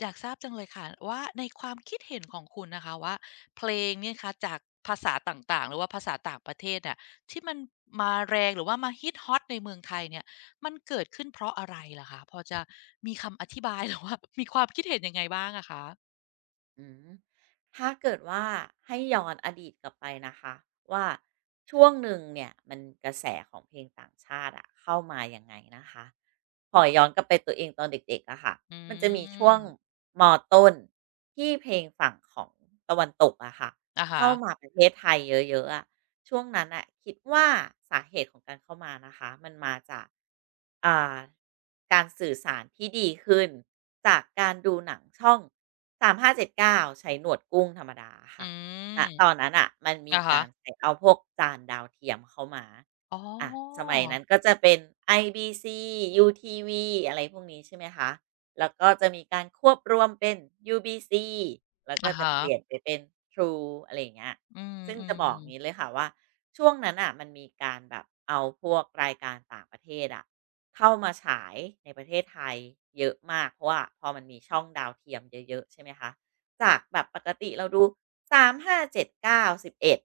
อยากทราบจังเลยค่ะว่าในความคิดเห็นของคุณนะคะว่าเพลงเนี่ยคะจากภาษาต่างๆหรือว่าภาษาต่างประเทศเน่ะที่มันมาแรงหรือว่ามาฮิตฮอตในเมืองไทยเนี่ยมันเกิดขึ้นเพราะอะไรล่ะคะพอจะมีคำอธิบาย หรือว่า มีความคิดเห็นยังไงบ้างอะคะอืมถ้าเกิดว่าให้ย้อนอดีตกลับไปนะคะว่าช่วงหนึ่งเนี่ยมันกระแสของเพลงต่างชาติอะเข้ามาอยังไงนะคะขอย้อนกลับไปตัวเองตอนเด็กๆอะค่ะอืมันจะมีช่วงมมอต้นที่เพลงฝั่งของตะวันตกอะค่ะอะฮะเข้ามาประเทศไทยเยอะๆอะช่วงนั้นอะคิดว่าสาเหตุของการเข้ามานะคะมันมาจาก อ่าการสื่อสารที่ดีขึ้นจากการดูหนังช่อง3579ใช้หนวดกุ้งธรรมดาอืค่ะณมตอนนั้นน่ะมันมีอะกาฮะรใส่เอาพวกจานดาวเทียมเข้ามาอ๋ออะสมัยนั้นก็จะเป็น IBC ยูทีวีอะไรพวกนี้ใช่ไหมคะแล้วก็จะมีการควบรวมเป็น UBC แล้วก็อะจะฮะเปลี่ยนไปเป็น True อะไรอย่างเงี้ยอืซึ่งจะบอกมงี้ๆเลยค่ะว่าช่วงนั้นน่ะมันมีการแบบเอาพวกรายการต่างประเทศอะ เข้ามาฉายในประเทศไทยเยอะมากเพราะว่าพอมันมีช่องดาวเทียมเยอะๆใช่ไหมคะจากแบบปกติเราดูสสาาามห้้เเจ็ดเกาสิบเอ็ด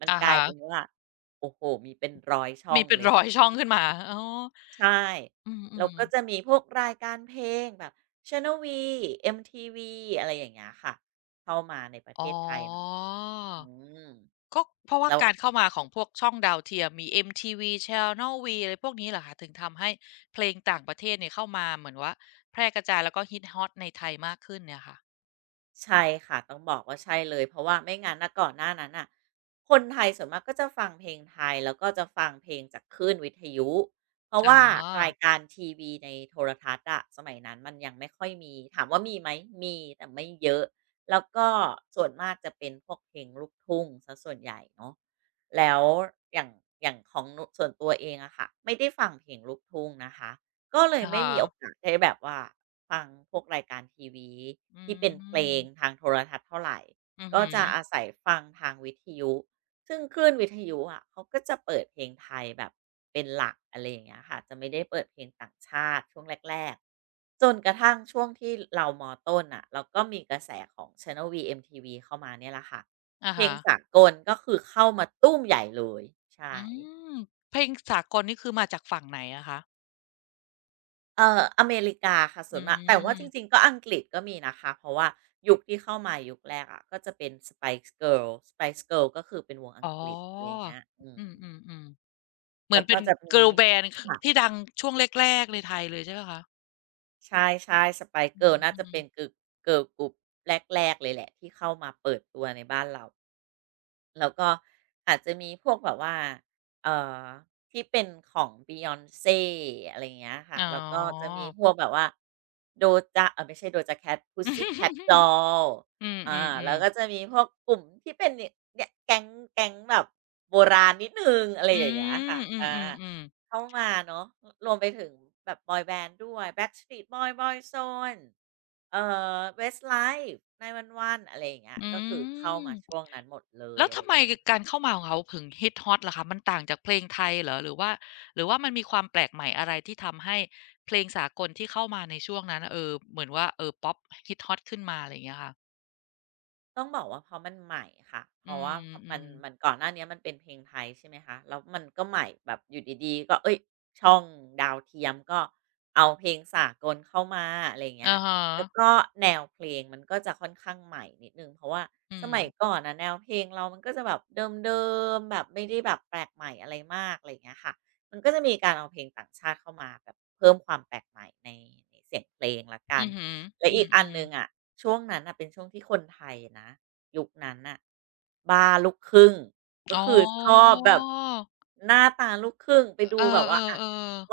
มันอะกลายเป็นฮะว่าโอ้โฮมีเป็นร้อยช่อมีงเป็นเลยร้อยช่องขึ้นมาอ๋อใช่อืมอแล้วมก็จะมีพวกรายการเพลงแบบ Channel V MTV อะไรอย่างเงี้ยค่ะเข้ามาในประเทอ๋อ ศไทยเนาะอืมก็เพราะว่าแล้ว การเข้ามาของพวกช่องดาวเทียมมี MTV Channel V อะไรพวกนี้เหรอคะถึงทำให้เพลงต่างประเทศเนี่ยเข้ามาเหมือนว่าแพร่กระจายแล้วก็ฮิตฮอตในไทยมากขึ้นเนี่ยค่ะใช่ค่ะต้องบอกว่าใช่เลยเพราะว่าไม่งั้นนะก่อนหน้านั้นน่ะคนไทยส่วนมากก็จะฟังเพลงไทยแล้วก็จะฟังเพลงจากคลื่นวิทยุเพราะอ๋อว่ารายการทีวีในโทรทัศน์อะสมัยนั้นมันยังไม่ค่อยมีถามว่ามีไหมมีแต่ไม่เยอะแล้วก็ส่วนมากจะเป็นพวกเพลงลูกทุ่งเสียส่วนใหญ่เนาะแล้วอย่างอย่างของนส่วนตัวเองอะค่ะไม่ได้ฟังเพลงลูกทุ่งนะคะก็เลยอะไม่ฮะมีโอกาสได้แบบว่า ฟังพวกรายการทีวีอืที่เป็นเพลมงทางโทรทัศน์เท่าไรอือก็ฮึจะอาศัยฟังทางวิทยุซึ่งคลื่นวิทยุอะเขาก็จะเปิดเพลงไทยแบบเป็นหลักอะไรอย่างเงี้ยค่ะจะไม่ได้เปิดเพลงต่างชาติช่วงแรกๆจนกระทั่งช่วงที่เรามต้นน่ะเราก็มีกระแสของ Channel V MTV เข้ามาเนี่ยแหละค่ะอะเพลงฮะสากลก็คือเข้ามาตู้มใหญ่เลยใช่ อืมเพลงสากลนี่คือมาจากฝั่งไหนอะคะอเมริกาค่ะส่อืวนมากแต่ว่าจริงมๆก็อังกฤษก็มีนะคะเพราะว่ายุคที่เข้ามายุคแรกอะะก็จะเป็น Spice Girls p i c e g i r l ก็คือเป็นวงอังอ๋อกฤษอะไรอย่างเงี้ยอืมอืมๆๆเหมือแล้นวเป็ก็น จะมี Girl Band คค่ะที่ดังช่วงแรกๆในไทยเลยใช่เปล่าคะใช่ๆ Spice อื g i r l น่าจะมเป็นกึๆกเกิ l Girl g r o แรกๆเลยแหละที่เข้ามาเปิดตัวในบ้านเรา แล้วก็อาจจะมีพวกแบบว่า เอ่อ ที่เป็นของ b e y o n c e อะไรอย่างเงี้ยค่ะ อ๋แล้วก็จะอ มีพวกแบบว่า Doja เอ๊ยไม่ใช่ Doja Cat Pussycat Dolls อืมอืมอืแล้มวก็จะมีพวกกลุ่มที่เป็นเนี่ยเนี่ยแก๊งแก๊งแบบโบราณนิดหนึ่งอะไรอือย่างเงี้ยมค่ะอืมอาอืมอืมเข้ามาเนาะรรวมไปถึงแบบบอยแบนด์ด้วย Backstreet Boys Boyzone เอ่Westlife 911อะไรอย่างเงี้ยอืก็คือเข้ามมาช่วงนั้นหมดเลแล้ยวอะไร ทำไมการเข้ามาของเขาถึงฮิตฮอตล่ะคะมันต่างจากเพลงไทยเหรอหรือว่าหรือว่ามันมีความแปลกใหม่อะไรที่ทำให้เพลงสากลที่เข้ามาในช่วงนั้นเหมือนว่าป๊อปฮิตฮอตขึ้นมาอะไรอย่างเงี้ยค่ะต้องบอกว่าเพราะมันใหม่ค่ะเพอืราะว่ามอืมันมมันก่อนหน้าเนี้ยมันเป็นเพลงไทยใช่ไหมคะแล้วมันก็ใหม่แบบอยู่ดีๆก็เอ้ยช่องดาวเทียมก็เอาเพลงสากลเข้ามาอะไรอย่างเงี้อะยฮะแล้วก็แนวเพลงมันก็จะค่อนข้างใหม่นิดนึงเพราะว่าอืสมมัยก่อนนะแนวเพลงเรามันก็จะแบบเดิมๆแบบไม่ได้แบบแปลกใหม่อะไรมากอะไรอย่างเงี้ยค่ะมันก็จะมีการเอาเพลงต่างชาติเข้ามาแบบเพิ่มความแปลกใหม่ในเสียงเพลงละกัอืน อฮึและอือีกอันมหนึ่ๆงอะช่วงนั้นน่ะเป็นช่วงที่คนไทยนะยุคนั้นน่ะบ้าลูกครึ่งก็อ๋อคือชอบแบบหน้าตาลูกครึ่งไปดูเออแบบว่าอะ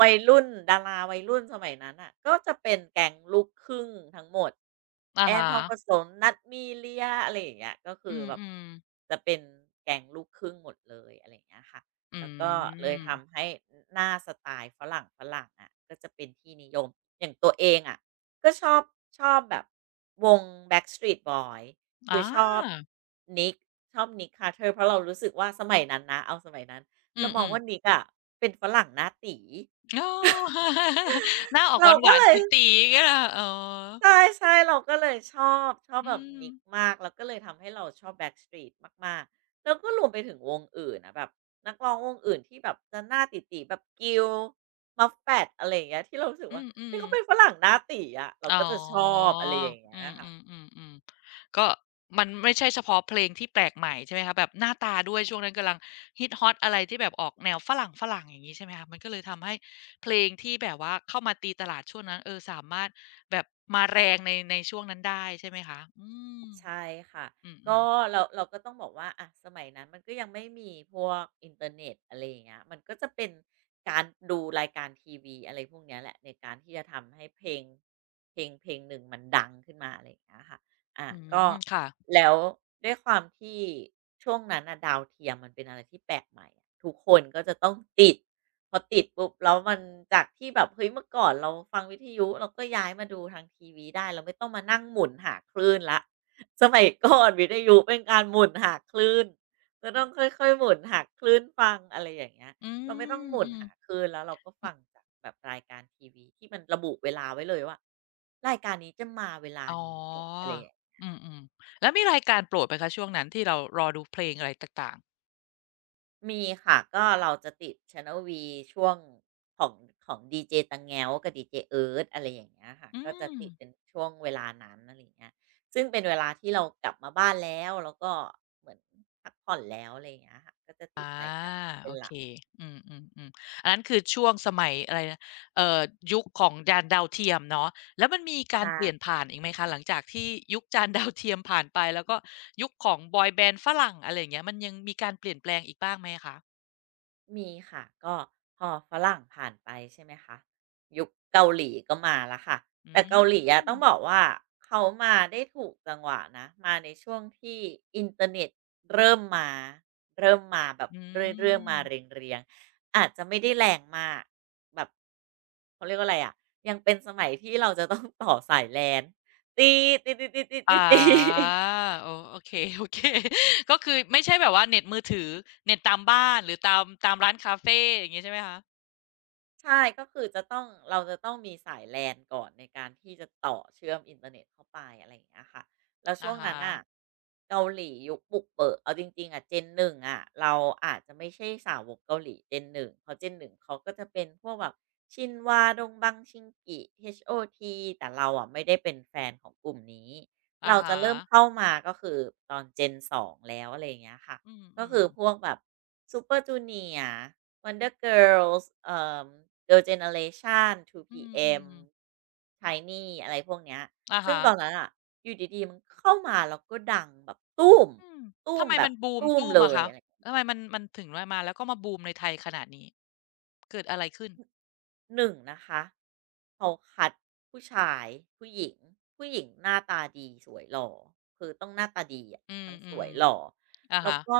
วัยรุ่นดาราวัยรุ่นสมัยนั้นน่ะก็จะเป็นแก๊งลูกครึ่งทั้งหมดๆอะแอนฮะทองผสมนัทมีเลียอะไรอย่างเงี้ยก็คือือแบบมๆจะเป็นแก๊งลูกครึ่งหมดเลยอะไรอย่างเงี้ยค่ะอืแล้วก็เลยมทำให้หน้าสไตล์ฝรั่งๆอะก็จะเป็นที่นิยมอย่างตัวเองอะ ก็ชอบแบบวง Backstreet Boys อคือชอบ า Nick ชอบ Nick Carter เพราะเรารู้สึกว่าสมัยนั้นนะเอาสมัยนั้นอืเรามองมว่า ๆ Nick อะเป็นฝรั่งหน้าตี๋อ๋อ หน้าออกหเราก็วานเลๆตยี๋ๆเงี้ะอ๋อใช่ๆเราก็เลยชอบอืแบบ ม Nick มากแล้วก็เลยทำให้เราชอบ Backstreet มากๆแล้วก็รวมไปถึงวงอื่นอะแบบนักร้องวงอื่นที่แบบจะหน้าตี๋ๆแบบ Gil Muffet อะไรอย่างเงี้ยที่เรารู้สึกอืว่ามอืเฮ้ยมเขาเป็นฝรั่งหน้าตี๋อะเราอ๋อก็จะชอบอะไรอย่างเงี้ยอืมค่ะ อืมอืมอืมก็มันไม่ใช่เฉพาะเพลงที่แปลกใหม่ใช่ไหมคะแบบหน้าตาด้วยช่วงนั้นกำลังฮิตฮอตอะไรที่แบบออกแนวฝรั่งฝรั่งอย่างนี้ใช่ไหมคะมันก็เลยทำให้เพลงที่แบบว่าเข้ามาตีตลาดช่วงนั้นสามารถแบบมาแรงในในช่วงนั้นได้ใช่ไหมคะอืมใช่ค่ะอืมอืก็มเราก็ต้องบอกว่าอ่ะสมัยนั้นมันก็ยังไม่มีพวกอินเทอร์เน็ตอะไรอย่างเงี้ยมันก็จะเป็นการดูรายการทีวีอะไรพวกเนี้ยแหละในการที่จะทำให้เพลงเพลงหนึ่งมันดังขึ้นมาอะไรอย่างเงี้ยค่ะอ่ะอืก็มค่ะแล้วด้วยความที่ช่วงนั้นอ่ะดาวเทียมมันเป็นอะไรที่แปลกใหม่อะทุกคนก็จะต้องติดพอติดปุ๊บแล้วมันจากที่แบบเฮ้ยเมื่อก่อนเราฟังวิทยุเราก็ย้ายมาดูทางทีวีได้เราไม่ต้องมานั่งหมุนหาคลื่นละ สมัยก่อนวิทยุเป็นการหมุนหาคลื่นจะต้องค่อยๆหมุนหาคลื่นฟังอะไรอย่างเงี้ยอืเราไม่ต้องมหมุนอืม หาคลื่นแล้วเราก็ฟังจากแบบรายการทีวีที่มันระบุเวลาไว้เลยว่ารายการนี้จะมาเวลาอ๋อนี้แหละอะไรอย่าง อืมๆแล้วมีรายการโปรดไหมคะช่วงนั้นที่เรารอดูเพลงอะไรต่างๆมีค่ะก็เราจะติด Channel V ช่วงของของดีเจตงแง้วกับดีเจเอิร์ธอะไรอย่างเงี้ยค่ะอืก็จะมติดเป็นช่วงเวลานั้นอะไรอย่างเงี้ยซึ่งเป็นเวลาที่เรากลับมาบ้านแล้วแล้วก็เหมือนพักผ่อนแล้วอะไรอย่างเงี้ยค่ะก็จะติดอารายการนี้เป็โอนหเคลักอืมๆๆอันนั้นคือช่วงสมัยอะไรนะเอ่อยุคของจานดาวเทียมเนาะแล้วมันมีการใช่ เปลี่ยนผ่านอีกไหมคะหลังจากที่ยุคจานดาวเทียมผ่านไปแล้วก็ยุคของบอยแบนด์ฝรั่งอะไรอย่างเงี้ยมันยังมีการเปลี่ยนแปลงอีกบ้างไหมคะมีค่ะก็พอฝรั่งผ่านไปใช่ไหมคะยุคเกาหลีก็มาแล้วค่ะอืแต่เกาหลีอะมต้องบอกว่าเขามาได้ถูกจังหวะนะมาในช่วงที่อินเทอร์เน็ตเริ่มมาเริ่มมาแบบอืเรื่อยๆม มาเรียงๆอาจจะไม่ได้แรงมากแบบเขาเรียกว่าอะไรอะยังเป็นสมัยที่เราจะต้องต่อสายแลนตีๆๆีตีตีอาตี โอ้ โอเค ๆก็คือไม่ใช่แบบว่าเน็ตมือถือเน็ตตามบ้านหรือตามตามร้านคาเฟอย่างงี้ใช่ไหมคะใช่ก็คือจะต้องเราจะต้องมีสาย LAN ก่อนในการที่จะต่อเชื่อมอินเทอร์เน็ตเข้าไปอะไรอย่างเงี้ยค่ะแล้วช่วอะงนั้ฮะนน่ะเกาหลียุคบุกเบิกเอาจริงๆอะ Gen 1อะเราอาจจะไม่ใช่สาวกเกาหลี Gen 1เพราะ Gen 1เขาก็จะเป็นพวกแบบชินวาดงบังชิงกิ HOT แต่เราอะไม่ได้เป็นแฟนของกลุ่มนี้อะเราจะฮะเริ่มเข้ามาก็คือตอน Gen 2แล้วอะไรอย่างเงี้ยค่ะอืก็มคือพวกๆแบบ Super Junior Wonder Girls อ Girl Generation อื 2PM มๆ Tiny อะไรพวกเนี้ย อะซึ่งฮะตอนนั้นอ่ะ อยู่ดีๆมันเข้ามาแล้วก็ดังแบบตู้มอืมตู้ทำมไมแบมับนบูมตู้มตู้มเลอะยคะอะไร ทำไมมันถึงว่ามาแล้วก็มาบูมในไทยขนาดนี้เกิดอะไรขึ้นหนึ่งนะคะเขาคัดผู้ชายผู้หญิงผู้หญิงหน้าตาดีสวยหล่อคือต้องหน้าตาดีอะอืทั้งสวมยหล่อๆอะแล้วฮะก็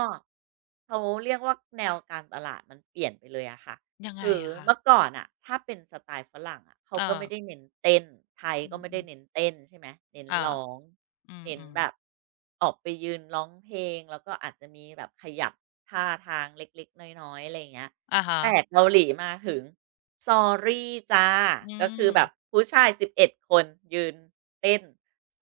เขาเรียกว่าแนวการตลาดมันเปลี่ยนไปเลยอะค่ะยังไงคืออะคะเมื่อก่อนอะถ้าเป็นสไตล์ฝรั่งอะเขาเอก็อไม่ได้เน้นเต้นไทยก็ไม่อืได้มเน้นๆเต้นใช่ไหมเน้นอาร้องอืเน้นมแบบๆออกไปยืนร้องเพลงแล้วก็อาจจะมีแบบขยับท่าทางเล็กๆน้อยๆอะไรอย่างเงี้ย อะแต่ฮะเกาหลีมาถึง "Sorry จ้า อืก็คือม แบบผู้ชาย 11 คนยืนเต้น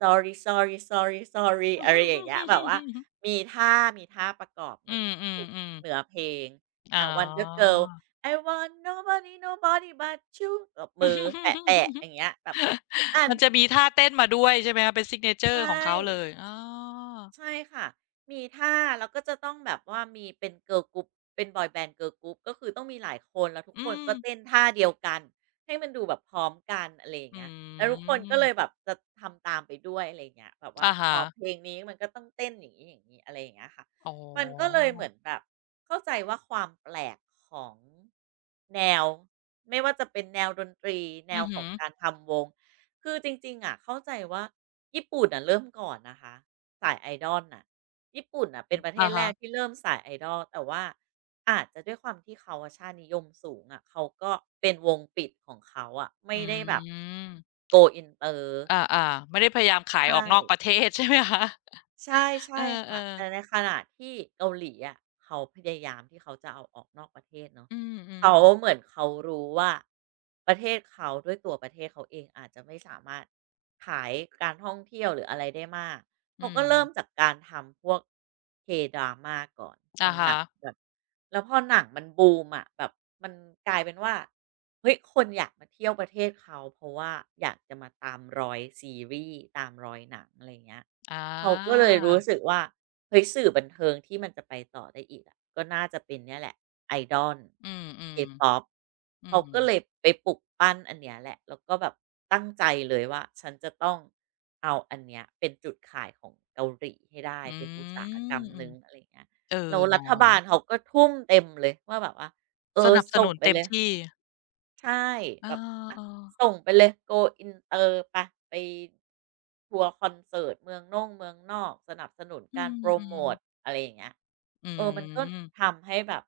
"Sorry sorry sorry sorry" อะไรอย่างเงี้ยแบบ ว่ามีท่าประกอบในอืมทุกๆๆเหนือๆ เพลงอ๋อ อ่า Wonder Girl "I want nobody nobody but you" ตบมือแปะๆอย่า งเงี้ยแบบทุกอันมันจะมีท่าเต้นมาด้วยใช่ไหมคะเป็น s i g n a t ใชอ r ์ขอ่ งเขาเลยอ๋อใช่ค่ะมีท่าแล้วก็จะต้องแบบว่ามีเป็นเกิร์ลกรุ๊ปเป็นบอยแบนด์เกิร์ลกรุ๊ปก็คือต้องมีหลายคนแล้วทุกคอืนมก็เต้นท่าเดียวกันให้มันดูแบบพร้อมกันอะไรอย่างอืเงี้ยแล้วทุกคนก็เลยแบมบจะทำตามไปด้วยอะไรอย่างเงี้ยแบบว่าอาพฮะอเพลงนี้มันก็ต้องเต้นอย่างนี้อะไรอย่างเงี้ยค่ะอ๋อมันก็เลยเหมือนแบบเข้าใจว่าความแปลกของแนวไม่ว่าจะเป็นแนวดนตรีแนอืวอขฮึองการอทำวงคือจริงๆอะเข้าใจว่าญี่ปุ่นอ่ะเริ่มก่อนนะคะ สายไอดอลน่ะญี่ปุ่นน่ะเป็นประเทอ่าศแรฮะกที่เริ่มสายไอดอลแต่ว่าอาจจะด้วยความที่เขาอะชาตินิยมสูงอะเขาก็เป็นวงปิดของเขาอะไม่อืได้แบบ ม go inter อาอ่าไม่ได้พยายามขายออใช่กนอกประเทศใช่ไหมคะใช่เอใช่อเออค่ะแต่ในขณะที่เกาหลีอะเขาพยายามที่เขาจะเอาออกนอกประเทศเนาะอืมอืมเขาเหมือนเขารู้ว่าประเทศเขาด้วยตัวประเทศเขาเองอาจจะไม่สามารถขายการท่องเที่ยวหรืออะไรได้มาก อืเขาก็เริ่มมจากการทำพวก K-drama ก่อนอะทำหฮะนังแบบแล้วพอหนังมันบูมอะแบบมันกลายเป็นว่าเฮ้ยคนอยากมาเที่ยวประเทศเขาเพราะว่าอยากจะมาตามรอยซีรีส์ตามรอยหนังอะไรอย่างเงี้ยอาเขาก็เลยรู้สึกว่าเฮ้ยสื่อบันเทิงที่มันจะไปต่อได้อีกอะก็น่าจะเป็นเนี่ยแหละ Idol อืม K-pop อืเขามอืก็มเลยไปปลุกปั้นอันเนี้ยแหละแล้วก็แบบตั้งใจเลยว่าฉันจะต้องเอาอันเนี้ยเป็นจุดขายของเกาหลีให้ได้อืเป็นอุตสาหกรมรมอืหมนึ่งอะไรอย่างเงี้ยเออแล้วรัเนาะฐบาลเขาก็ทุ่มเต็มเลยว่าแบบว่าเอสอนับสส่งนุนไปเต็มเลย ที่ใช่แบเอาบอะอๆส่งไปเลย Go Inter ไปไปทัวร์คอนเสิร์ตเมืองน่งเมืองนอกสนับสนุนอืการโพรโมตม อะไรอย่างเงี้ยอืเออมันก็มทำให้แบบ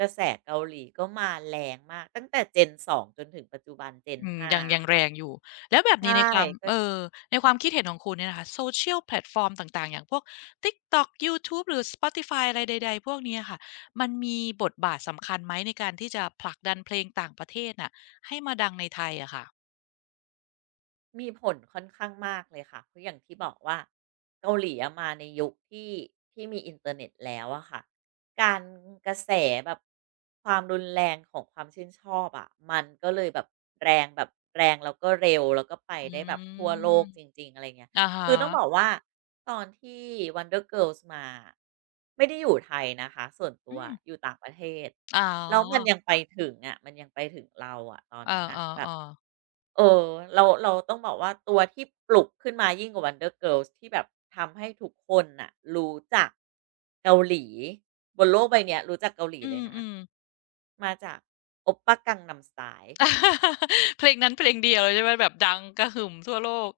กระแสเกาหลีก็มาแรงมากตั้งแต่ Gen 2จนถึงปัจจุบัน Gen อืม5ยังยัอะงแรค่ะงอยู่แล้วแบบใชนี้ในความ่ ในความคิดเห็นของคุณเนี่ยนะคะ Social แพลตฟอร์มต่างๆอย่างพวก TikTok ยูทูบหรือ Spotify อะไรใดๆพวกเนี้ยค่ะมันมีบทบาทสำคัญไหมในการที่จะผลักดันเพลงต่างประเทศน่ะให้มาดังในไทยอะค่ะมีผลค่อนข้างมากเลยค่ะเพราะอย่างที่บอกว่าเกาหลีอะมาในยุคที่มีอินเทอร์เน็ตแล้วอะค่ะ การกระแสแบบความรุนแรงของความชื่นชอบอะมันก็เลยแบบแรงแบบแรงแล้วก็เร็วแล้วก็ไปอืได้แบบทั่วโลมกจริงๆอะไรเงี้ยอะฮะคือต้องบอกว่าตอนที่ Wonder Girls มาไม่ได้อยู่ไทยนะคะส่วนตัอืวมอยู่ต่างประเทศอ๋แล้วมันอยังไปถึงอะมันยังไปถึงเราอะตอนเอนั้นน่ะแบบ อๆๆเออเราเราต้องบอกว่าตัวที่ปลุกขึ้นมายิ่งกว่า Wonder Girls ที่แบบทำให้ทุกคนน่ะรู้จักเกาหลีบนโลกใบเนี้ยรู้จักเกาหลีอืเลยนะมๆ มาจาก Oppa Gangnam Style เพลงนั้นเพลงเดียวเลยใช่ไหมแบบดังกระหึ่มทั่วโลก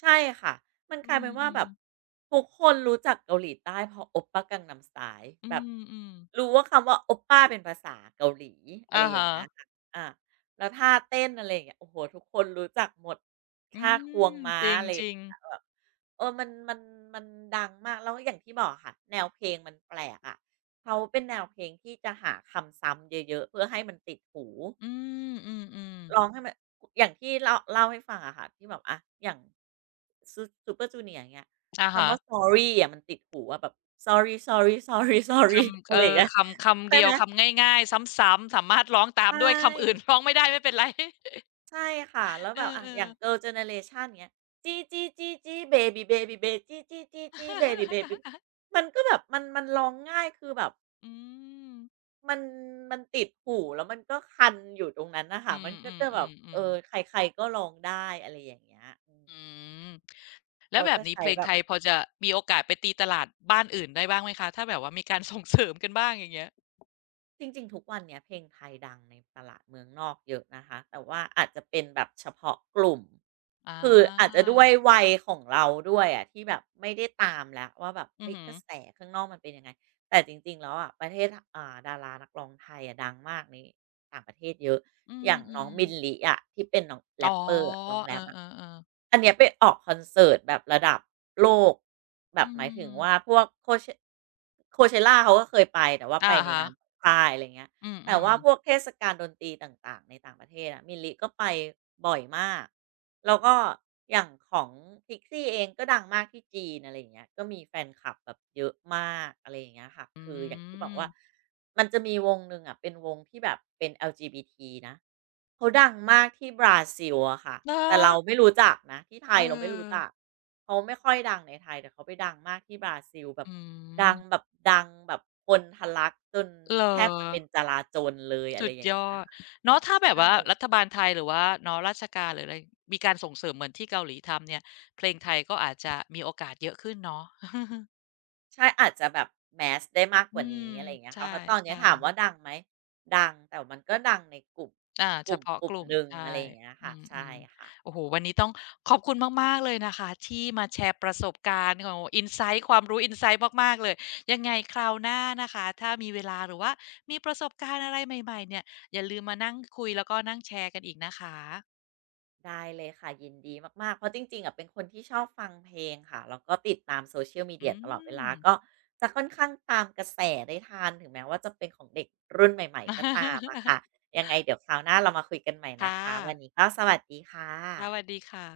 ใช่ค่ะ มันอืกลายเป็นว่ามแบบๆทุกคนรู้จักเกาหลีใต้เพราะ o p ป a Gangnam Style อืแบบมๆรู้ว่าคำว่า o ปป้าเป็นภาษาเกาหลีอะไรอะอย่างฮะ เงี้ยค่ะอาแล้วท่าเต้นอะไรอย่างเงี้ยโอ้โฮทุกคนรู้จักหมดอืท่าควงมม้าจริงอะไรอจย่างริงเงี้ยแบบเออมันดังมากแล้วอย่างที่บอกค่ะแนวเพลงมันแปลกอะะเขาเป็นแนวเพลงที่จะหาคำซ้ำเยอะๆเพื่อให้มันติดหู อืมอืมอมร้องให้มันอย่างที่เล่าเล่าให้ฟังอะค่ะที่แบบอะอย่างซู Super Junior อย่างเงี้ยอะคำฮะว่า sorry อะมันติดหูอะแบบ sorry sorry sorry ค sorry ำอะไรอย่างเงี้ยคำคำใช่เดียไหวมคำง่ายๆซ้ำๆสามารถร้องตาใชมด้วยคำอื่น ่ ร้องไม่ได้ไม่เป็นไร ใช่ค่ะแล้วเอแบบออะเอออ ย่าง Girl Generation อย่างเงี้ยจี้ๆๆๆ baby baby baby จี้ๆๆๆ baby baby มันก็แบบมันร้องง่ายคือแบบอืมมันมันติดหูแล้วมันก็คันอยู่ตรงนั้นน่ะค่ะอืมัมนก็อืมจะแบอืบมอืเอมอใครๆก็ร้องได้อะไรอย่างเงี้ยอืม อืมแล้เขาวแบจะบนี้ใช้เพลงแบไทบยพอจะมีโอกาสไปตีตลาดบ้านอื่นได้บ้างไหมคะถ้าแบบว่ามีการส่งเสริมกันบ้างอย่างเงี้ยจริงๆทุกวันเนี้ยเพลงไทยดังในตลาดเมืองนอกเยอะนะคะแต่ว่าอาจจะเป็นแบบเฉพาะกลุ่มอาคืออาจจะด้วยวัยของเราด้วยอะที่แบบไม่ได้ตามแล้วว่าแบบอือเฮ้ยฮึกระแสอข้างนอกมันเป็นยังไงแต่จริงๆแล้วอะประเทศอ่าดารานักร้องไทยอะดังมากในต่างประเทศเยอะ อือย่างน้องมมิลๆลิอะที่เป็นน้องอ๋แร็อปเปอร์อะน้องเออแร็ปอะเออเอออันเนี้ยไปออกคอนเสิร์ตแบบระดับโลกแบบอืหมายถึงว่ามพวก Coache Coachella เขาก็เคยไปแต่ว่าไปอะในฮะนามของค่ายอะไรเงี้ย อืมอืแต่ม ว่าพวกเทศกาลดนตรีต่างๆในต่างประเทศอะมิลลิก็ไปบ่อยมาก แล้วก็อย่างของพิกซี่เองก็ดังมากที่จีนอะไรอย่างเงี้ยก็มีแฟนคลับแบบเยอะมากอะไรอย่างเงี้ยค่ะอืคืออย่างที่บอกมว่ามันจะมีวงหนึ่งอะเป็นวงที่แบบเป็น LGBT นะเขาดังมากที่บราซิลอะค่ะ เหรอแต่เราไม่รู้จักนะที่ไทเออยเราไม่รู้จัก เขาไม่ค่อยดังในไทยแต่เขาไปดังมากที่บราซิลแบบอืดังแบบมดังแบบคนทะลักจนเหรอแทบจะเป็นจลาจลเลยอะไรสุดอย่างยเงี้อยดเนาะถ้าแบบใช่ว่ารัฐบาลไทยหรือว่าเนาะราชการหรืออะไรมีการส่งเสริมเหมือนที่เกาหลีทำเนี่ยเพลงไทยก็อาจจะมีโอกาสเยอะขึ้นเนาะใช่อาจจะแบบ mass ได้มากกอืว่ามนี้อะไรอย่างเงี้ยใชค่ะเพราะตอนเนี้ย่ถามว่าดัๆ งไหมดังแต่มันก็ดังในกลุ่มอากเฉลุ่มพาะกกลุ่มลุ่มหนึ่งอะใช่ไรอย่างเงี้ยอค่ะืใช่มค่ะ ๆโอ้โฮวันนี้ต้องขอบคุณมากๆเลยนะคะที่มาแชร์ประสบการณ์โอ้โฮอินไซต์ความรู้อินไซต์มากๆเลยยังไงคราวหน้านะคะถ้ามีเวลาหรือว่ามีประสบการณ์อะไรใหม่ๆเนี่ยอย่าลืมมานั่งคุยแล้วก็นั่งแชร์กันอีกนะคะได้เลยค่ะยินดีมากๆเพราะจริงๆอ่ะเป็นคนที่ชอบฟังเพลงค่ะแล้วก็ติดตาม Social อื Media ตลอดเวม ลาก็จะค่อนข้างตามกระแสได้ทันถึงแม้ว่าจะเป็นของเด็กรุ่นใหม่ๆก็ตามอะ ค่ะยังไงเดี๋ยวคราวหน้าเรามาคุยกันใหม่นะค่ะคะวันนี้ก็สวัสดีค่สวัสะดีค่ะ